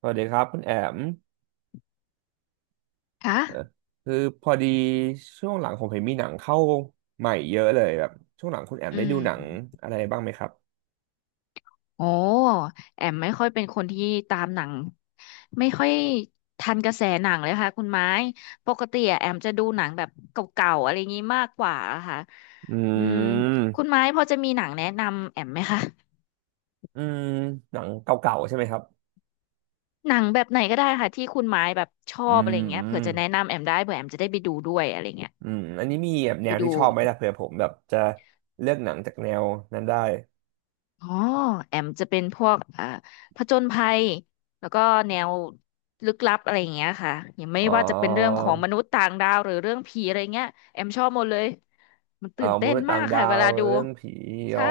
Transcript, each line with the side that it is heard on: right: สวัสดีครับคุณแอม
left: คะ
right: คือพอดีช่วงหลังผมเห็นมีหนังเข้าใหม่เยอะเลยแบบช่วงหลังคุณแอม
left: อื
right: ได้ดูหนัง
left: ม
right: อะไรบ้างไหมครับ
left: โอ้แอมไม่ค่อยเป็นคนที่ตามหนังไม่ค่อยทันกระแสหนังเลยค่ะคุณไม้ปกติอะแอมจะดูหนังแบบเก่าๆอะไรอย่างี้มากกว่าอะค่ะ
right: อื
left: อืมคุณ
right: ม
left: ไม้พอจะมีหนังแนะนำแอมไหมคะ
right: อืมหนังเก่าๆใช่ไหมครับ
left: หนังแบบไหนก็ได้ค่ะที่คุณไม้แบบชอ
right: อื
left: บอะ
right: ม
left: ไรอย่างเงี้
right: อื
left: ยเผื่
right: ม
left: อจะแนะนำแอมได้เผื่อแอมจะได้ไปดูด้วยอะไรอย่างเงี้ย
right: อันนี้มีแบบแน
left: ไป
right: วที่
left: ดู
right: ชอบไหมล่ะเผื่อผมแบบจะเลือกหนังจากแนวนั้นได้
left: อ๋อแอมจะเป็นพวกผจญภัยแล้วก็แนวลึกลับอะไรอย่างเงี้ยค่ะอย่างไม่
right: อ๋อ
left: ว่าจะเป็นเรื่องของมนุษย์ต่างดาวหรือเรื่องผีอะไรเงี้ยแอมชอบหมดเลยมันตื่น
right: ม
left: เต้น
right: นุษย์
left: มา
right: ต่าง
left: ก
right: ดา
left: ค่ะเว
right: ว
left: ลาดู
right: เรื่องผีออ
left: ใช่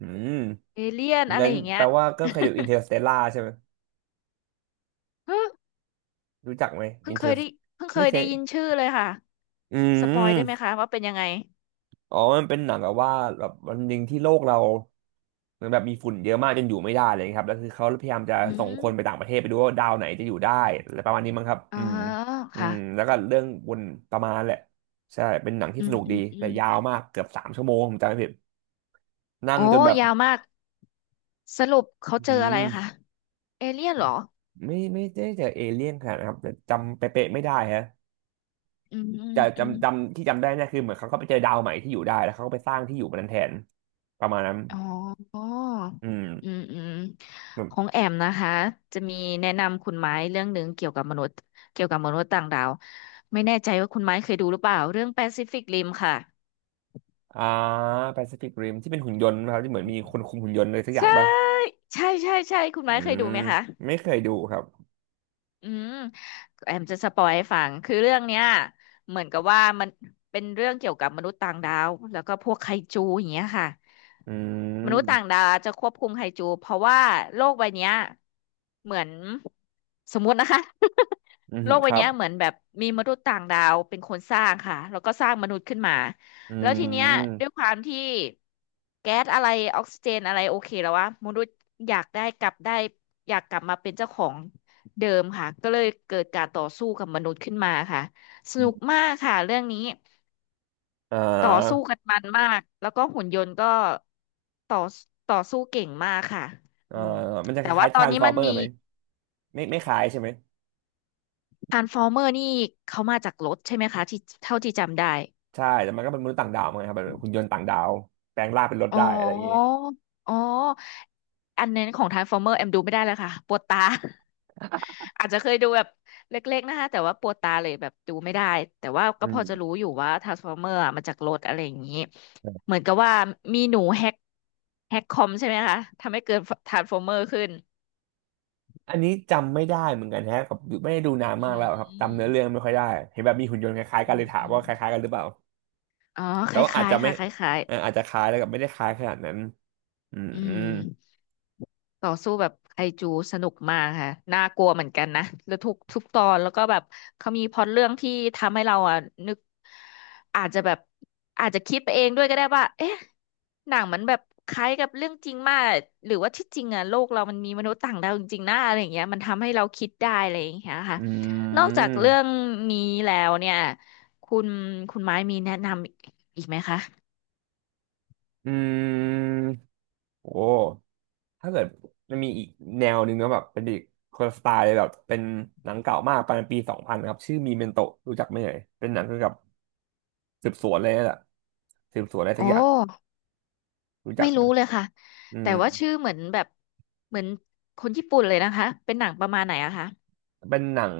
right: อืม
left: เอเลี่ยนอะไร
right: งั้น
left: อย่างเงี้
right: แป
left: ย
right: ลว่าก็เคยดูอินเตอร์สเตลล่าใช่ไหม
left: เฮ้ย
right: รู้จักไหม
left: เพิ่
right: อิ
left: ง
right: นเต
left: เค
right: อ
left: ย
right: ร์
left: ได้เพิ่งเค
right: ไม่
left: ย
right: เค
left: ได้
right: ย
left: ยินชื่อเลยค่ะ
right: อื
left: สปอยได้ไหม
right: ม
left: คะว่าเป็นยังไง
right: อ๋อมันเป็นหนังแบบว่าแบบวันหนึ่งที่โลกเราเหมือนแบบมีฝุ่นเยอะมากจนอยู่ไม่ได้อะไรอย่างเลยครับแล้วคือเขาพยายามจะ
left: อื
right: ส่งคนไป
left: ม
right: ต่างประเทศไปดูว่าดาวไหนจะอยู่ได้อะไรประมาณนี้มั้งครับ
left: อ๋อ
right: อืมอื
left: ค่ะ
right: มแล้วก็เรื่องวนประมาณนั้นแหละใช่เป็นหนังที่
left: อื
right: ส
left: ม
right: นุก
left: อื
right: ดี
left: มอื
right: แต่
left: ม
right: ยาวมากเกือบ3 ชั่วโมงผมจำไม่ผิดนั่
left: โอ้
right: งจนแบบ
left: ยาวมากสรุปเขาเจ
right: อื
left: ออะไร
right: ม
left: คะเอเลี่ยนเหรอ
right: ไม่ไม่ได้เจอเอเลี่ยนขนาดนะครับแต่จำเป๊ะๆไม่ได้ฮะ
left: อืม
right: แต่
left: อืม
right: จำที่จำได้เนี่ยคือเหมือนเขาก็ไปเจอดาวใหม่ที่อยู่ได้แล้วเขาก็ไปสร้างที่อยู่บนนั้นแทนประมาณนั้น
left: อ๋อ
right: อืม
left: อืมอืมของแอมนะคะจะมีแนะนำคุณไม้เรื่องหนึ่งเกี่ยวกับมนุษย์ต่างดาวไม่แน่ใจว่าคุณไม้เคยดูหรือเปล่าเรื่องแปซิฟิกริมค่ะ
right: อ่าแปซิฟิกริมที่เป็นหุ่นยนต์นะครับที่เหมือนมีคนคุมหุ่นยนต์อะไรสักอย่าง
left: ใช่
right: ป่ะ
left: ใช่ใช่ใช่คุณ
right: อื
left: ไม้เคยดู
right: ม
left: ไหมคะ
right: ไม่เคยดูครับ
left: อืมแอมจะสปอยให้ฟังคือเรื่องเนี้ยเหมือนกับว่ามันเป็นเรื่องเกี่ยวกับมนุษย์ต่างดาว แล้วก็พวกไคจูอย่างเงี้ยค่ะ
right: อื
left: มนุษย์ต่าง
right: ม
left: ดาวจะควบคุมไฮจูเพราะว่าโลกใบเนี้ยเหมือนสมมุตินะคะ
right: อื ม
left: โลก
right: ค
left: ใบ
right: รับ
left: เนี้ยเหมือนแบบมีมนุษย์ต่างดาวเป็นคนสร้างค่ะแล้วก็สร้างมนุษย์ขึ้นมา
right: อื
left: แล้วทีเนี้ยด้วย
right: ม
left: ความที่แก๊สอะไรออกซิเจนอะไรโอเคแล้ววะมนุษย์อยากได้กลับได้อยากกลับมาเป็นเจ้าของเดิมค่ะก็เลยเกิดการต่อสู้กับมนุษย์ขึ้นมาค่ะสนุกมากค่ะเรื่องนี้
right: อ่
left: ต่อสู้
right: า
left: กันมันมาก แล้วก็หุ่นยนต์ก็ต่อต่อสู้เก่งมากค่ะ
right: เอ่อ
left: อืม
right: มันจะค
left: แต่ว่า
right: ล้ายๆ
left: ต
right: ท
left: อ
right: รา
left: น
right: นส์
left: นี้
right: ฟอ
left: มั
right: ร์
left: น
right: เมอ
left: มี
right: ร์ไหมไม่ไม่คล้ายใช่ไหม
left: ทรานส์ฟอร์เมอร์นี่เขามาจากรถใช่ไหมคะที่เท่าที่จำได้
right: ใช่แต่มันก็เป็นมนุษย์ต่างดาวเหมือนกันครับแบบหุ่นยนต์ต่างดาวแปลงร่างเป็นรถ
left: อ๋อ
right: ได้อะไรอย่างงี้
left: อ๋ออันนั้นของทรานส์ฟอร์เมอร์แอมดูไม่ได้แล้วค่ะปวดตา อาจจะเคยดูแบบเล็กๆนะคะแต่ว่าปวดตาเลยแบบดูไม่ได้แต่ว่า
right: อื
left: ก็พอจะรู้
right: ม
left: อยู่ว่าทรานส์ฟอร์เมอร์มาจากรถอะไรอย่างนี้เหมือนกับว่ามีหนูแฮกคอมใช่ไหมคะทำให้เกิดทรานส์ฟอร์เมอร์ขึ้น
right: อันนี้จำไม่ได้เหมือนกันแฮะกับไม่ได้ดูนานมา
left: อื
right: ก
left: ม
right: แล้วครับ
left: อื
right: จำ
left: ม
right: เนื้อเรื่องไม่ค่อยได้เห็นแบบมีหุ่นยนต์คล้ายๆกั
left: อื
right: นเล
left: ม
right: ยถาม
left: อื
right: ว่า
left: ม
right: คล้ายๆกันหรือเปล่า
left: อ๋อค
right: แต่ว่าอาจ
left: ล้าย
right: จะ
left: ๆ
right: ไม่
left: ค่ะคล้าย
right: อาจจะคล้ายแล้วกับไม่ได้คล้ายขนาดนั้นอืม
left: ๆอื
right: อื
left: ม
right: ม
left: ต่อสู้แบบไคจูสนุกมากค่ะน่ากลัวเหมือนกันนะแล้วทุกตอนแล้วก็แบบเขามีพล็อตเรื่องที่ทำให้เราอ่ะนึกอาจจะแบบอาจจะคิดไปเองด้วยก็ได้ว่าเอ๊ะหนังมันแบบคล้ายกับเรื่องจริงมากหรือว่าที่จริงอ่ะโลกเรามันมีมนุษย์ต่างดาวจริงๆนะอะไรอย่างเงี้ยมันทำให้เราคิดได้อะไรอย่างเงี้ยค่ะ
right: อื
left: นอกจากเรื่อง
right: ม
left: นี้แล้วเนี่ยคุณคุณไม้มีแนะนำอีกไหมคะ
right: อืมโอ้ถ้าเกิดมันมีอีกแนวหนึ่งนะแบบเป็นอีกคนละสไตล์เลยแบบเป็นหนังเก่ามากประมาณปี 2000ครับชื่อมีเมนโตรู้จักไหมเอ่ยเป็นหนังเกี่ยวกับสืบสวนเลยแหละสืบสวนอะไร
left: อ๋
right: สั
left: อ
right: กอย่างรู้จั
left: ไม่
right: ก
left: รู้
right: นะ
left: เลยค่ะ
right: อื
left: แต่
right: ม
left: ว่าชื่อเหมือนแบบเหมือนคนญี่ปุ่นเลยนะคะเป็นหนังประมาณไหนอะคะ
right: เป็นหนัง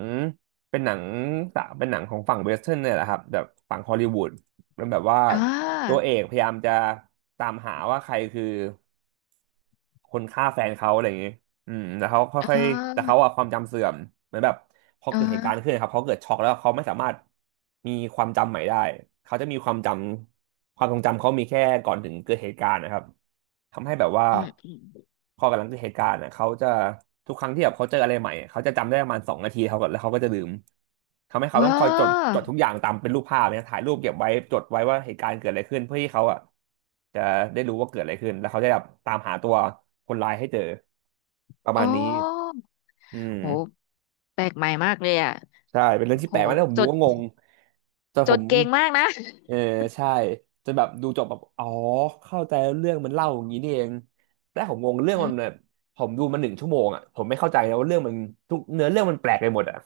right: เป็นหนังสาเป็นหนังของฝั่งเวสเทิร์นเนี่ยแหละครับแบบฝั่งฮอลลีวูดมันแบบว่า
left: อ่
right: ตัว
left: า
right: เอกพยายามจะตามหาว่าใครคือคนฆ่าแฟนเขาอะไรอย่างนี้ อืมแต่เขาค่อ
left: อ่
right: ยๆแต่
left: า
right: เขาอะความจำเสื่อมเหมือนแบบพอ
left: อ่า
right: เกิดเหตุการณ์ขึ้นครับเขาเกิดช็อกแล้วเขาไม่สามารถมีความจำใหม่ได้เขาจะมีความจำความทรงจำเขามีแค่ก่อนถึงเกิดเหตุการณ์นะครับทำให้แบบว่า
left: อืมอืม
right: พอกำลังเกิดเหตุการณ์อะเขาจะทุกครั้งที่แบบเขาเจออะไรใหม่เขาจะจำได้ประมาณ2 นาทีเขาก็แล้วเขาก็จะลืมทำให้เขาต้อ
left: ว้า
right: งคอยจดจดทุ
left: ว
right: กอย่างตามเป็นรูปภาพเนี่ยถ่ายรูปเก็บไว้จดไว้ว่าเหตุการณ์เกิดอะไรขึ้นเพื่อที่เขาอะจะได้รู้ว่าเกิดอะไรขึ้นแล้วเขาจะแบบตามหาตัวคนร้ายให้เจอ ประ
left: อ๋
right: มา
left: อ
right: ณนี้อืม
left: โหแปลกใหม่มากเลยอะ
right: ใช่เป็นเรื่องที่
left: โห
right: แปลกมากแล้วผม
left: จ
right: ดู
left: ด
right: ก็งงแต่
left: จ
right: ผ
left: ด
right: ม
left: เก่งมากนะ
right: เออใช่จนแบบดูจบแบบอ๋อเข้าใจแล้วเรื่องมันเล่าอย่างนี้นี่เองแต่ผมงงเรื่อง
left: อื
right: มันแบ
left: ม
right: บผมดูมาหนึ่งชั่วโมงอ่ะผมไม่เข้าใจนะว่าเรื่องมันทุกเนื้อเรื่องมันแปลกไปหมดอ่ะ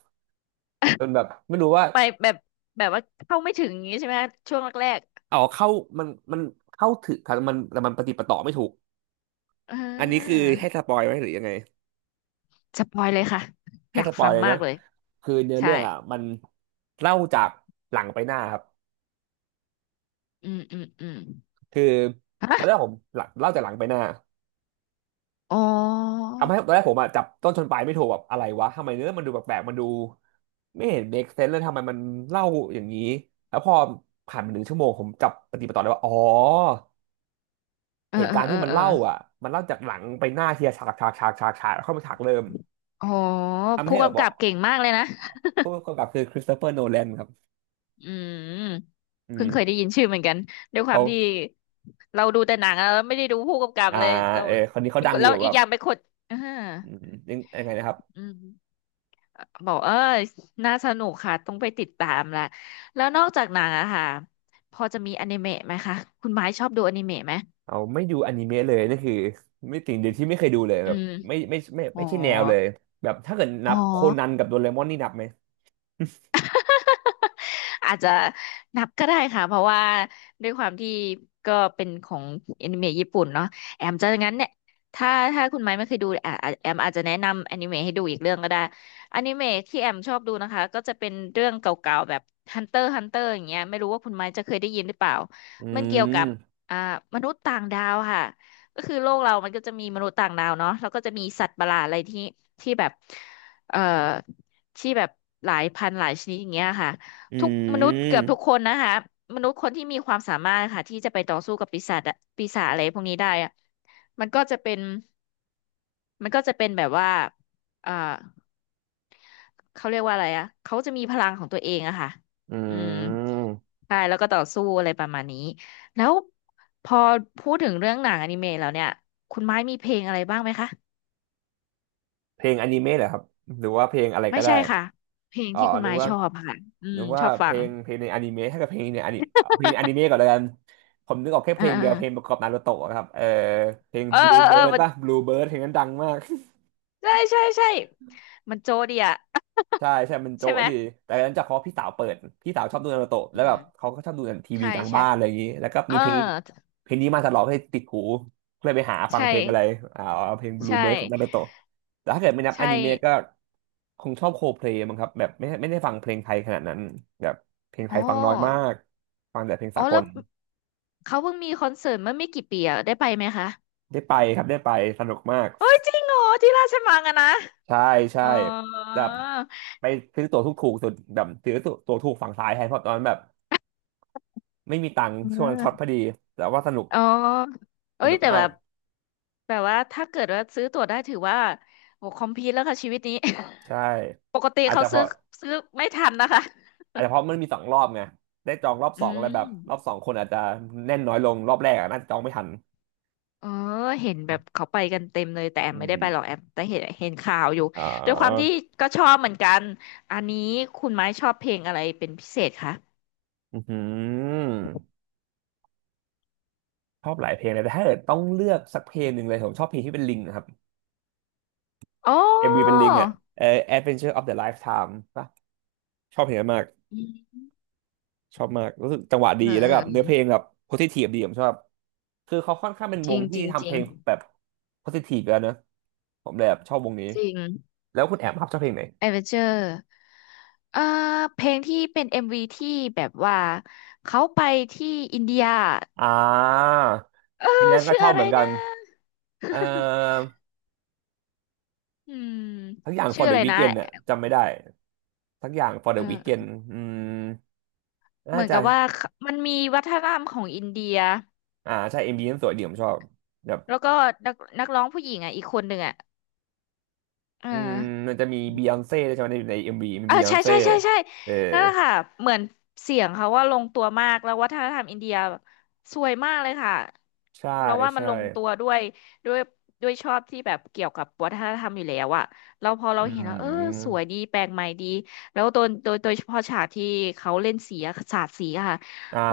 right: จนแบบไม่รู้ว่า
left: ไปแบบว่าเข้าไม่ถึงอย่างงี้ใช่ไหมคะช่วงแรก
right: อ๋อเข้ามันมันเข้าถึงครับมันแต่มันปฏิปต่อไม่ถูก
left: ๆเอ่
right: อันนี้คือ
left: า
right: ให้สปอยไหมหรือยังไง
left: สปอยเลยค่ะอ
right: ให้
left: ยา
right: ส
left: ก
right: ปอ
left: ฟั
right: ย
left: ง
right: เลยเน
left: มาก
right: อะ
left: เลย
right: คือเนื้อ
left: ใช่
right: เรื่องอ่ะมันเล่าจากหลังไปหน้าครับ
left: อืมอืมอืม
right: คือตอนแรก
left: ฮะ
right: ผมหลังเล่าจากหลังไปหน้า
left: อ๋อ
right: ทำให้ตอนแรกผมอะจับต้นชนปลายไม่ถูกแบบอะไรวะทำไมเนื้อมันดูแปลกๆมันดูไม่เห็น make sense เลยทำไมมันเล่าอย่างนี้แล้วพอผ่านไปหนึ่งชั่วโมงผมจับปฏิปต่อได้ว่าอ๋อ
left: เอ
right: เห
left: อ
right: ตุ
left: เออ
right: การณ์
left: เอ
right: ที่
left: อ
right: มัน
left: เออ
right: เล่าอ่ะมันเล่าจากหลังไปหน้าทีละฉากแล้วเข้ามาฉากเริ่ม
left: อ๋อ
right: ทำ
left: ผู้
right: ให้เรา
left: กำ
right: บอ
left: กับ
right: ก
left: เก่งมากเลยนะ
right: ผู้กำกับคือคริสโตเฟอร์โนแลนครับ
left: อืม
right: อื
left: เพิ่งเคยได้
right: ม
left: ยินชื่อเหมือนกันด้วยควา
right: เขา
left: มที่เราดูแต่หนังแล้วไม่ได้ดูผู้กำกับ
right: อ่า
left: เลยเรา
right: เออคนนี้เขา
left: เป็น
right: ดั
left: ค
right: ง
left: น
right: อ
left: แล้
right: ยู่
left: ว
right: แบ
left: อีก
right: บ
left: อย่างไปนคนอ่า
right: อืมยังไงนะครับ
left: อืมบอกเออน่าสนุกค่ะต้องไปติดตามละแล้วนอกจากหนังอะค่ะพอจะมีอนิเมะไหมคะคุณไม้ชอบดูอนิเมะไหม
right: เอาไม่ดูอนิเมะเลยนี่คือไม่สิ่งเดียวที่ไม่เคยดูเลย
left: อื
right: แบบ
left: ม
right: ไม่
left: อ๋อ
right: ไม่ใช่แนวเลยแบบถ้าเกิดนั
left: อ๋อ
right: บโคนันกับโดเรมอนนี่นับไหม
left: อาจจะนับก็ได้ค่ะเพราะว่าด้วยความที่ก็เป็นของแอนิเมะญี่ปุ่นเนาะแอมจะงั้นเนี่ยถ้าคุณไม้ไม่เคยดูอ่ะอ่ะแอมอาจจะแนะนำแอนิเมะให้ดูอีกเรื่องก็ได้แอนิเมะที่แอมชอบดูนะคะก็จะเป็นเรื่องเก่าๆแบบ Hunter x Hunter อย่างเงี้ยไม่รู้ว่าคุณไม้จะเคยได้ยินหรือเปล่า
right: อื
left: มันเกี่ยวกั
right: ม
left: บอ่ามนุษย์ต่างดาวค่ะก็คือโลกเรามันก็จะมีมนุษย์ต่างดาวเนาะแล้วก็จะมีสัตว์ประหลาดอะไรที่ที่แบบเอ่อที่แบบหลายพันหลายชนิดอย่างเงี้ยค่ะ
right: อื
left: ทุกมนุษย์เกือบทุกค
right: ม
left: นนะคะมนุษย์คนที่มีความสามารถค่ะที่จะไปต่อสู้กับปีศาจอะปีศาจอะไรพวกนี้ได้อะมันก็จะเป็นมันก็จะเป็นแบบว่าเอ่อเขาเรียกว่าอะไรอะเขาจะมีพลังของตัวเองอะค่ะ
right: อื
left: อืม
right: ม
left: ใช่แล้วก็ต่อสู้อะไรประมาณนี้แล้วพอพูดถึงเรื่องหนังอนิเมะแล้วเนี่ยคุณไม้มีเพลงอะไรบ้างไหมคะ
right: เพลงอนิเมะเหรอครับหรือว่าเพลงอะไร
left: ไม่
right: ก็ได้
left: ใช่ค่ะเพลง
right: อ๋อ
left: ที่คุณ
right: นึ
left: ไม้
right: กว่า
left: ชอบค่ะอื
right: นึ
left: ม
right: ก
left: ช
right: ว่า
left: อบ
right: เพ
left: ฟั
right: ล
left: ง
right: งเพลงในอนิเมะถ้าเกิดเพลงในอนิเอาเพลงอนิเมะก่อนแล้วกันผมนึกออกแค่
left: เอ
right: เพ
left: อ
right: ลง
left: เออ
right: เดียวเพลงประกอบนารูโตะครับเออเพลง
left: เออ
right: Blue
left: เออเออ
right: Bird
left: มัน
right: ป่ะ Blue Bird เพลงนั้นดังมาก
left: ใช่มันโจดีอะ
right: ใช่ใช่มัน
left: ใช่
right: โจ๊ะ
left: ไหม
right: ดีแต่หลังจากเขาะพี่สาวเปิดพี่สาวชอบดูนารูโตะแล้
left: อื
right: วแบ
left: ม
right: บเขาก็ชอบดูทีวี
left: ใช่
right: กลาง
left: ใช่
right: บ้านอะไรอย่างนี้แล้วก็
left: เออ
right: มีเพลงเพลงนี้มาตลอดให้ติดหูก็เลยไปหาฟัง
left: ใช่
right: เพลงอะไรอ่าเพลงบลู
left: ใช่
right: เบิร์ดของนารูโตะแต่ถ้าเกิดไม่นับอ
left: ใช่
right: นิเมะก็คงชอบโคเพลย์มั้งครับแบบไม่ได้ฟังเพลงไทยขนาดนั้นแบบเพลงไท
left: อ๋อ
right: ยฟังน้อยมากฟังแต่เพลง
left: อ๋อ
right: สาก
left: แล้
right: ล
left: วเขาเพิ่งมีคอนเสิร์ตเมื่อไม่กี่ปีอะได้ไปไหมคะ
right: ได้ไปครับได้ไปสนุกมาก
left: โอ้ยจริงเหรอที่ราชมังอะนะ
right: ใช่ใช่
left: อ๋อ
right: แบบไปซื้อตั๋วถูกสุดแบบซื้อตั๋วถูกฝั่งซ้ายแทนเพราะตอนนั้นแบบ ไม่มีตังค์
left: เ
right: ช่วงนั้นช็อตพอ
left: ออ
right: ดีแต่ว่าสนุก
left: อ๋อ
right: ส
left: เอ้ย
right: นุก
left: แต่แบ
right: มาก
left: บแบบว่าถ้าเกิดว่าซื้อตั๋วได้ถือว่าโหคอมพีทแล้วค่ะชีวิตนี้
right: ใช่
left: ปกติ
right: อาจ
left: เขา
right: จะเพ
left: ซื้อ
right: ราะ
left: ซื้อไม่ทันนะคะ
right: อาจจะเพราะมันมีสองรอบไงได้จองรอบ
left: อื
right: สองอะไร
left: ม
right: แบบรอบสองคนอาจจะแน่นน้อยลงรอบแรกอะน่าจะจองไม่ทัน
left: เออเห็นแบบเขาไปกันเต็มเลยแต่แอ
right: อื
left: มไม่
right: ม
left: ได้ไปหรอกแอมแต่เห็นข่าวอยู่
right: อ๋
left: ด้วยความที่
right: อ
left: ก็ชอบเหมือนกันอันนี้คุณไม้ชอบเพลงอะไรเป็นพิเศษคะ
right: อือหือชอบหลายเพลงเลยแต่ถ้าเกิดต้องเลือกสักเพลงหนึ่งเลยผมชอบเพลงที่เป็นลิงนะครับ
left: โอ๋อ
right: MV เป็นลิงอ่ะเออ Adventure of the Lifetime ป่ะชอบเพลงนั้นมาก
left: ืม
right: ชอบมากรู้สึกจังหวะดี
left: เออ
right: แล้ว
left: เอ
right: ก็
left: อ
right: แบบ
left: เออ
right: เนื้อเพลงแบบโพสิทีฟดีผมชอบคือเขาค่อนข้างเป็น
left: จ
right: ว
left: ริ
right: ง
left: งจ
right: ที่
left: ริงจ
right: ทำเพ
left: ริง
right: ลงแบบโพสิทีฟแล้วเนอะผมเลยแบบชอบวงนี้
left: จริง
right: แล้วคุณแอมครับชอบเพลงไหน
left: เอเวอเจอร์เอ่อเพลงที่เป็นเอ็มวีที่แบบว่าเขาไปที่อินเดีย
right: อ่า
left: เออ
right: ทีนั้นก็
left: ชื่อ
right: ชอบ
left: อะ
right: เห
left: ไร
right: มือนกั
left: นะ
right: น เอ่อ
left: อืม
right: ทั้งอย่าง
left: ชื่อ
right: for
left: อะ
right: the
left: ไรนะ
right: weekend เนี่ยจำไม่ได้ทั้งอย่าง for the weekend
left: เออ
right: อืม
left: เห
right: น่า
left: มือน
right: จะ
left: กับว่าเขามันมีวัฒนธรรมของอินเดีย
right: อ่าใช่ m ีนั้นสวยดีผมชอบแบบ
left: แล้วก็นักร้องผู้หญิงอ่ะอีกคนหนึ่งอ่ะเออ
right: อืมมันจะมีบียอนเซ่ใช่ไหมในเอ็มวีมี
left: อ่า
right: บียอ
left: ใช่
right: นเซ่
left: ใช่ใช่ใช่
right: เออ
left: นั่นแหละค่ะเหมือนเสียงเขาว่าลงตัวมากแล้ววัฒนธรรมอินเดียสวยมากเลยค่ะ
right: ใช่
left: เราว่ามัน
right: ใช่
left: ลงตัวด้วยด้วยด้วยชอบที่แบบเกี่ยวกับวัฒนธรรมอยู่แล้วอะเราพอ
right: อื
left: เราเห็นแล้วเออสวย
right: ม
left: ดีแปลกใหม่ดีแล้วโดยเฉพาะฉากที่เขาเล่นสีอะสาดสีอะค่ะ
right: อ่
left: โอ้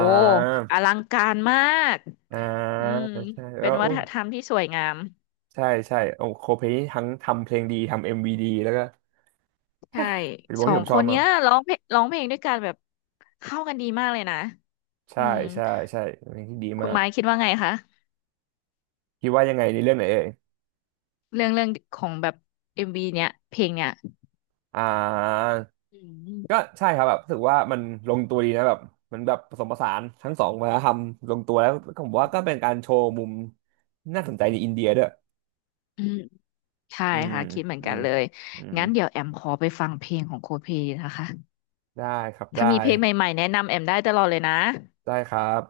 left: อลังการมาก
right: อ่า
left: อืม
right: ใช่
left: เป็
right: แล้
left: น
right: ว
left: วั
right: อุ้
left: ฒ
right: น
left: นธรรมที่สวยงาม
right: ใช่ใช่โอ้โคเพลนี่ทั้งทำเพลงดีทำเอ็มวีดีแล้วก็
left: ใช่
right: เป็นว
left: ส
right: ง
left: อ
right: ที่
left: ง
right: ผม
left: ค
right: ชอบ
left: น
right: มา
left: เนี้
right: ก
left: ยร้องเพลงด้วยกันแบบเข้ากันดีมากเลยนะอื
right: ใช่
left: ม
right: ใช่ใช่เป็นเพลงที่ดี
left: คุ
right: มา
left: ณ
right: ก
left: ไม้คิดว่าไงคะ
right: คิดว่ายังไงในเรื่องไหนเอ่ย
left: เรื่องของแบบเอ็มวีเนี้ยเพลงเนี้ย
right: อ่า
left: อืม
right: ก็ใช่ครับแบบรู้สึกว่ามันลงตัวดีนะแบบมันแบบผสมผสานทั้งสองวัฒนธรรมลงตัวแล้วก็ผมว่าก็เป็นการโชว์มุมน่าสนใจในอินเดียด้วย
left: อืมใช่
right: อืม
left: ค่ะคิดเหมือน
right: อื
left: กัน
right: ม
left: เลย
right: อืม
left: งั้นเดี๋ยวแอมขอไปฟังเพลงของโคเพนะคะ
right: ได้ครับ
left: ถ้า
right: ได้
left: มีเพลงใหม่ๆแนะนำแอมได้ตลอดเลยนะ
right: ได้ครับ